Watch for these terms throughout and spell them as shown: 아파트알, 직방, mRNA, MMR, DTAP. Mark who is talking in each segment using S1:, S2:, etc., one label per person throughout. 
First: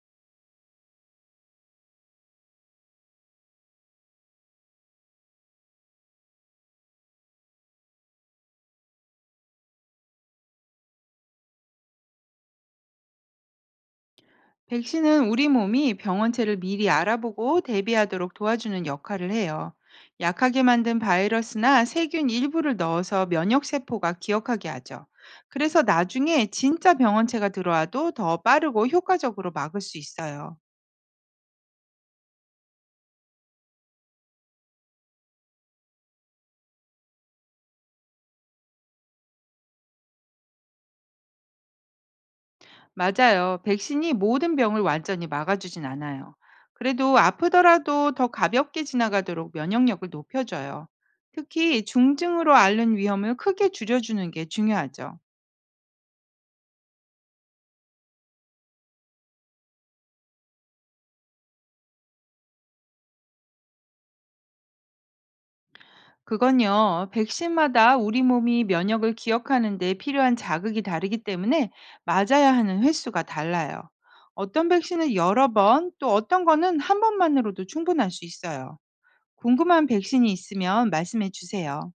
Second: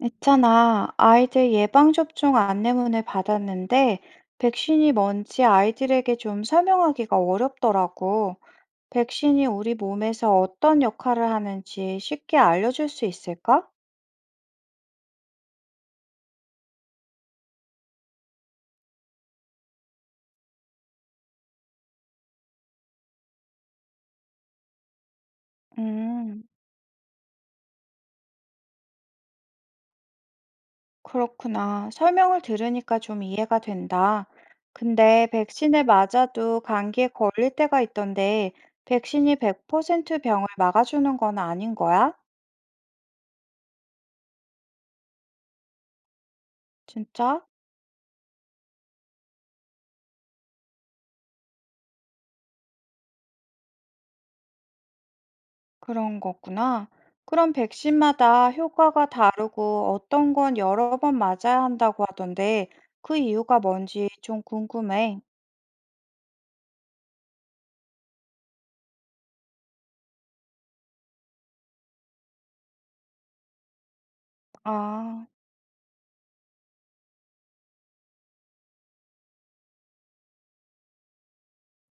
S1: 있잖아, 아이들 예방접종 안내문을 받았는데, 백신이 뭔지 아이들에게 좀 설명하기가 어렵더라고. 백신이 우리 몸에서 어떤 역할을 하는지 쉽게 알려줄 수 있을까?
S2: 백신은 우리 몸이 병원체를 미리 알아보고 대비하도록 도와주는 역할을 해요. 약하게 만든 바이러스나 세균 일부를 넣어서 면역세포가 기억하게 하죠. 그래서
S1: 음,
S2: 나중에 진짜 병원체가 들어와도 더 빠르고 효과적으로 막을 수 있어요.
S1: 그렇구나. 설명을 들으니까 좀 이해가 된다. 근데 백신을 맞아도 감기에 걸릴 때가 있던데, 백신이 100% 병을 막아주는 건 아닌 거야?
S2: 맞아요. 백신이 모든 병을 완전히 막아주진 않아요. 그래도
S1: 진짜?
S2: 아프더라도 더 가볍게 지나가도록 면역력을 높여줘요. 특히 중증으로 앓는 위험을 크게 줄여주는 게 중요하죠.
S1: 그런 거구나. 그럼 백신마다 효과가 다르고 어떤 건 여러 번 맞아야 한다고 하던데 그 이유가 뭔지 좀 궁금해.
S2: 그건요, 백신마다 우리 몸이 면역을 기억하는 데 필요한 자극이 다르기 때문에 맞아야 하는 횟수가 달라요. 어떤 백신은
S1: 아,
S2: 여러 번, 또 어떤 거는 한 번만으로도 충분할 수 있어요. 궁금한 백신이 있으면 말씀해 주세요.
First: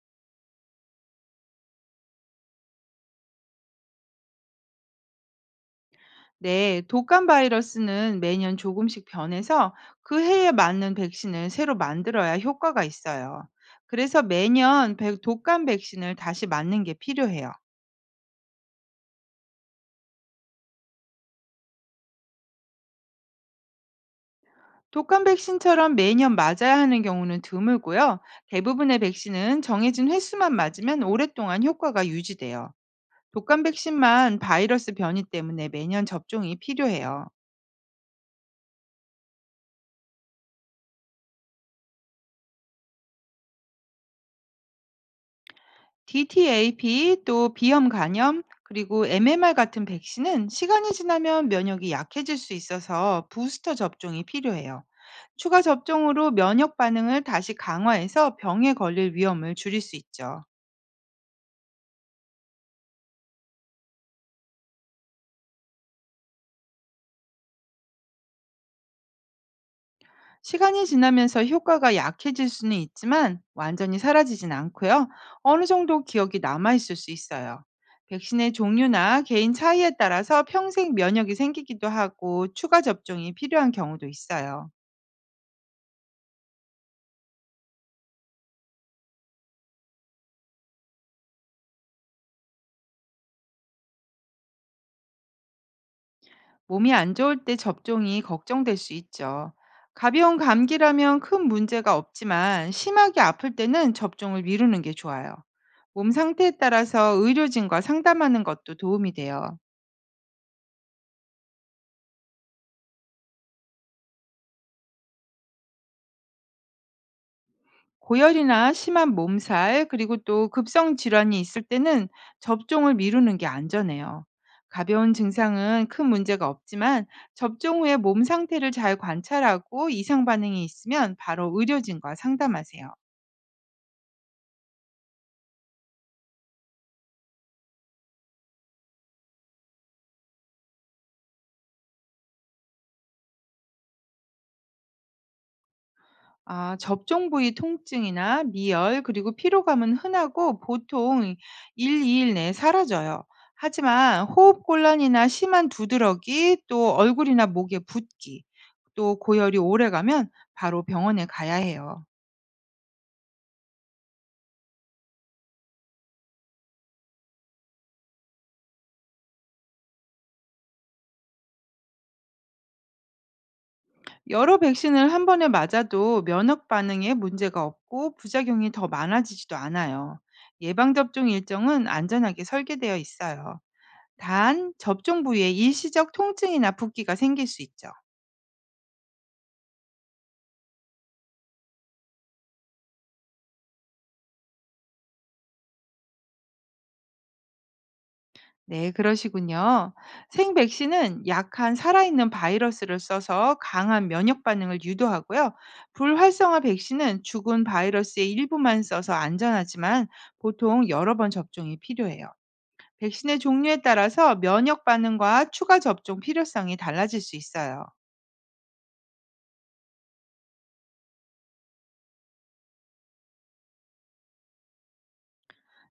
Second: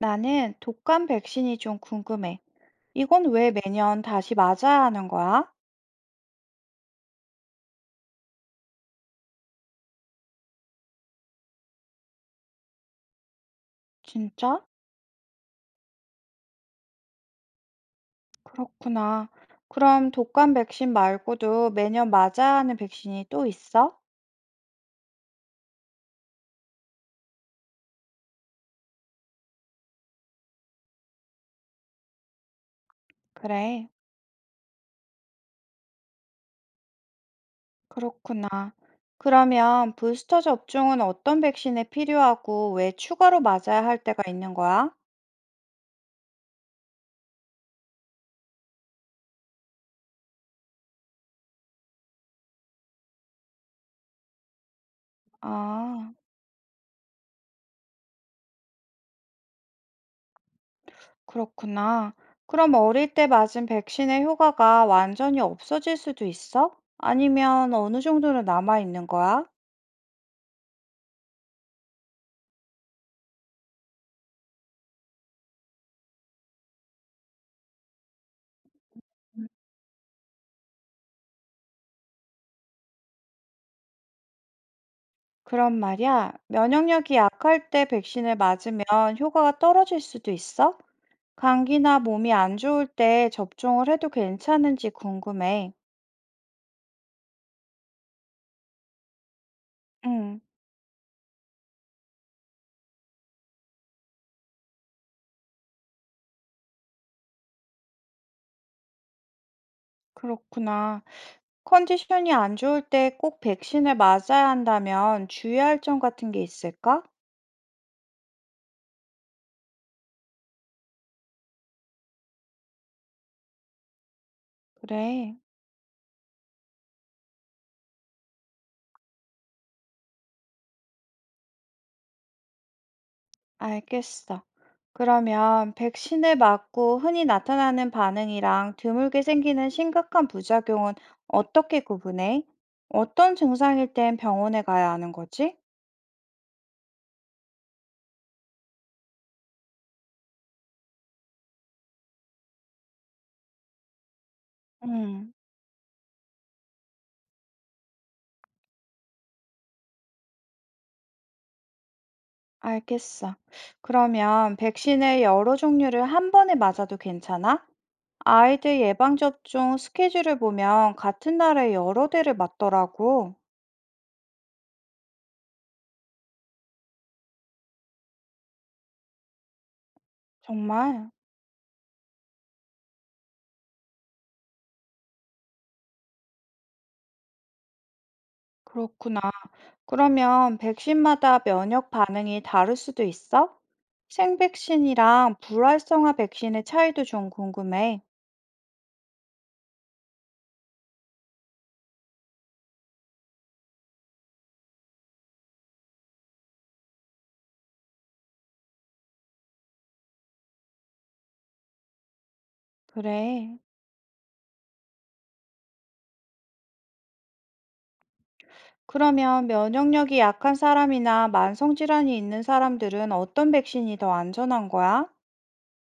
S1: 나는 독감 백신이 좀 궁금해. 이건 왜 매년 다시 맞아야 하는 거야?
S2: 네, 독감 바이러스는 매년 조금씩 변해서 그 해에 맞는 백신을 새로 만들어야 효과가 있어요. 그래서
S1: 진짜?
S2: 매년 독감 백신을 다시 맞는 게 필요해요.
S1: 그렇구나. 그럼 독감 백신 말고도 매년 맞아야 하는 백신이 또 있어?
S2: 독감 백신처럼 매년 맞아야 하는 경우는 드물고요. 대부분의 백신은 정해진 횟수만 맞으면 오랫동안 효과가 유지돼요. 독감
S1: 그래.
S2: 백신만 바이러스 변이 때문에 매년 접종이 필요해요.
S1: 그렇구나. 그러면 부스터 접종은 어떤 백신에 필요하고 왜 추가로 맞아야 할 때가 있는 거야?
S2: DTAP 또 비염 간염 그리고 MMR 같은 백신은 시간이 지나면 면역이 약해질 수 있어서 부스터 접종이 필요해요. 추가
S1: 아,
S2: 접종으로 면역 반응을 다시 강화해서 병에 걸릴 위험을 줄일 수 있죠.
S1: 그렇구나. 그럼 어릴 때 맞은 백신의 효과가 완전히 없어질 수도 있어? 아니면 어느 정도는 남아 있는 거야?
S2: 시간이 지나면서 효과가 약해질 수는 있지만 완전히 사라지진 않고요. 어느 정도 기억이 남아있을 수 있어요. 백신의 종류나 개인 차이에 따라서 평생 면역이 생기기도 하고 추가 접종이 필요한 경우도 있어요.
S1: 그럼 말이야, 면역력이 약할 때 백신을 맞으면 효과가 떨어질 수도 있어? 감기나 몸이 안 좋을 때 접종을 해도 괜찮은지 궁금해.
S2: 몸이 안 좋을 때 접종이 걱정될 수 있죠. 가벼운
S1: 응,
S2: 감기라면 큰 문제가 없지만 심하게 아플 때는 접종을 미루는 게 좋아요. 몸 상태에 따라서 의료진과 상담하는 것도 도움이 돼요.
S1: 그렇구나. 컨디션이 안 좋을 때 꼭 백신을 맞아야 한다면 주의할 점 같은 게 있을까?
S2: 고열이나 심한 몸살, 그리고 또 급성 질환이 있을 때는 접종을 미루는 게 안전해요. 가벼운
S1: 그래,
S2: 증상은 큰 문제가 없지만 접종 후에 몸 상태를 잘 관찰하고 이상 반응이 있으면 바로 의료진과 상담하세요.
S1: 알겠어. 그러면 백신을 맞고 흔히 나타나는 반응이랑 드물게 생기는 심각한 부작용은 어떻게 구분해? 어떤 증상일 땐 병원에 가야 하는 거지?
S2: 아, 접종 부위 통증이나 미열, 그리고 피로감은 흔하고 보통 1, 2일 내에 사라져요. 하지만 호흡 곤란이나
S1: 음,
S2: 심한 두드러기, 또 얼굴이나 목에 붓기, 또 고열이 오래가면 바로 병원에 가야 해요.
S1: 알겠어. 그러면 백신을 여러 종류를 한 번에 맞아도 괜찮아? 아이들 예방접종 스케줄을 보면 같은 날에 여러 대를 맞더라고.
S2: 여러 백신을 한 번에 맞아도 면역 반응에 문제가 없고 부작용이 더 많아지지도 않아요.
S1: 정말?
S2: 예방접종 일정은 안전하게 설계되어 있어요. 단, 접종 부위에 일시적 통증이나 붓기가 생길 수 있죠.
S1: 그렇구나. 그러면 백신마다 면역 반응이 다를 수도 있어? 생백신이랑 불활성화 백신의 차이도 좀 궁금해.
S2: 네, 그러시군요. 생백신은 약한 살아있는 바이러스를 써서 강한 면역 반응을 유도하고요. 불활성화 백신은 죽은 바이러스의 일부만 써서 안전하지만 보통 여러 번 접종이 필요해요. 백신의
S1: 그래.
S2: 종류에 따라서 면역 반응과 추가 접종 필요성이 달라질 수 있어요.
S1: 그러면 면역력이 약한 사람이나 만성질환이 있는 사람들은 어떤 백신이 더 안전한 거야?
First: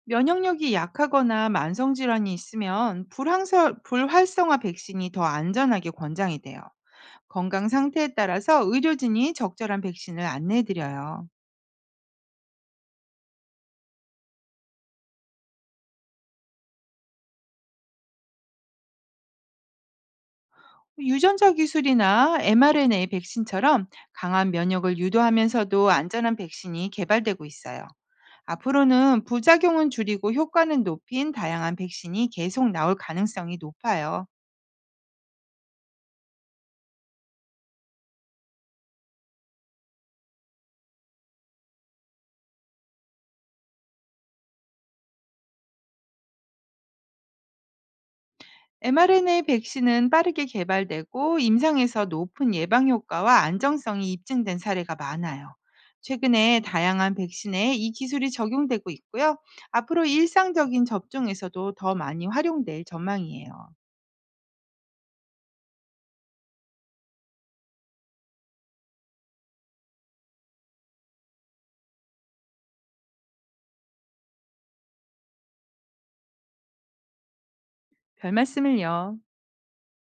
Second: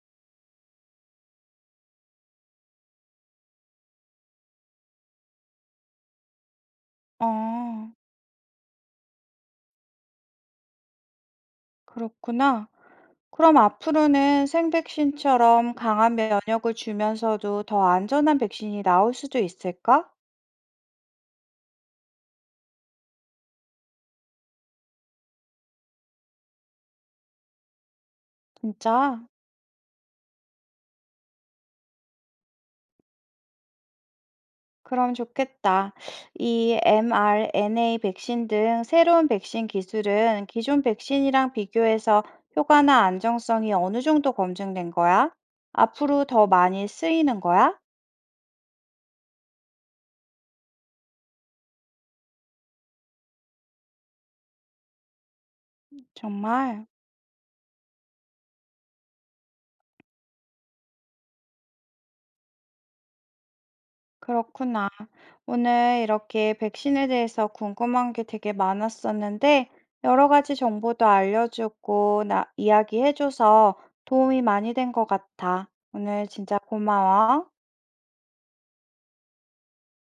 S2: 면역력이 약하거나 만성 질환이 있으면 불활성화 백신이 더 안전하게 권장이 돼요. 건강
S1: 아,
S2: 상태에 따라서 의료진이 적절한 백신을 안내해 드려요.
S1: 그렇구나. 그럼 앞으로는 생백신처럼 강한 면역을 주면서도 더 안전한 백신이 나올 수도 있을까?
S2: 유전자 기술이나 mRNA 백신처럼 강한 면역을 유도하면서도 안전한 백신이 개발되고 있어요.
S1: 진짜?
S2: 앞으로는 부작용은 줄이고 효과는 높인 다양한 백신이 계속 나올 가능성이 높아요.
S1: 그럼 좋겠다. 이 mRNA 백신 등 새로운 백신 기술은 기존 백신이랑 비교해서 효과나 안정성이 어느 정도 검증된 거야? 앞으로 더 많이 쓰이는 거야?
S2: mRNA 백신은 빠르게 개발되고 임상에서 높은 예방 효과와 안정성이 입증된 사례가 많아요. 최근에
S1: 정말
S2: 다양한 백신에 이 기술이 적용되고 있고요. 앞으로 일상적인 접종에서도 더 많이 활용될 전망이에요.
S1: 그렇구나. 오늘 이렇게 백신에 대해서 궁금한 게 되게 많았었는데 여러 가지 정보도 알려주고 나 이야기해줘서 도움이 많이 된 것 같아. 오늘 진짜 고마워.
S2: 별 말씀을요.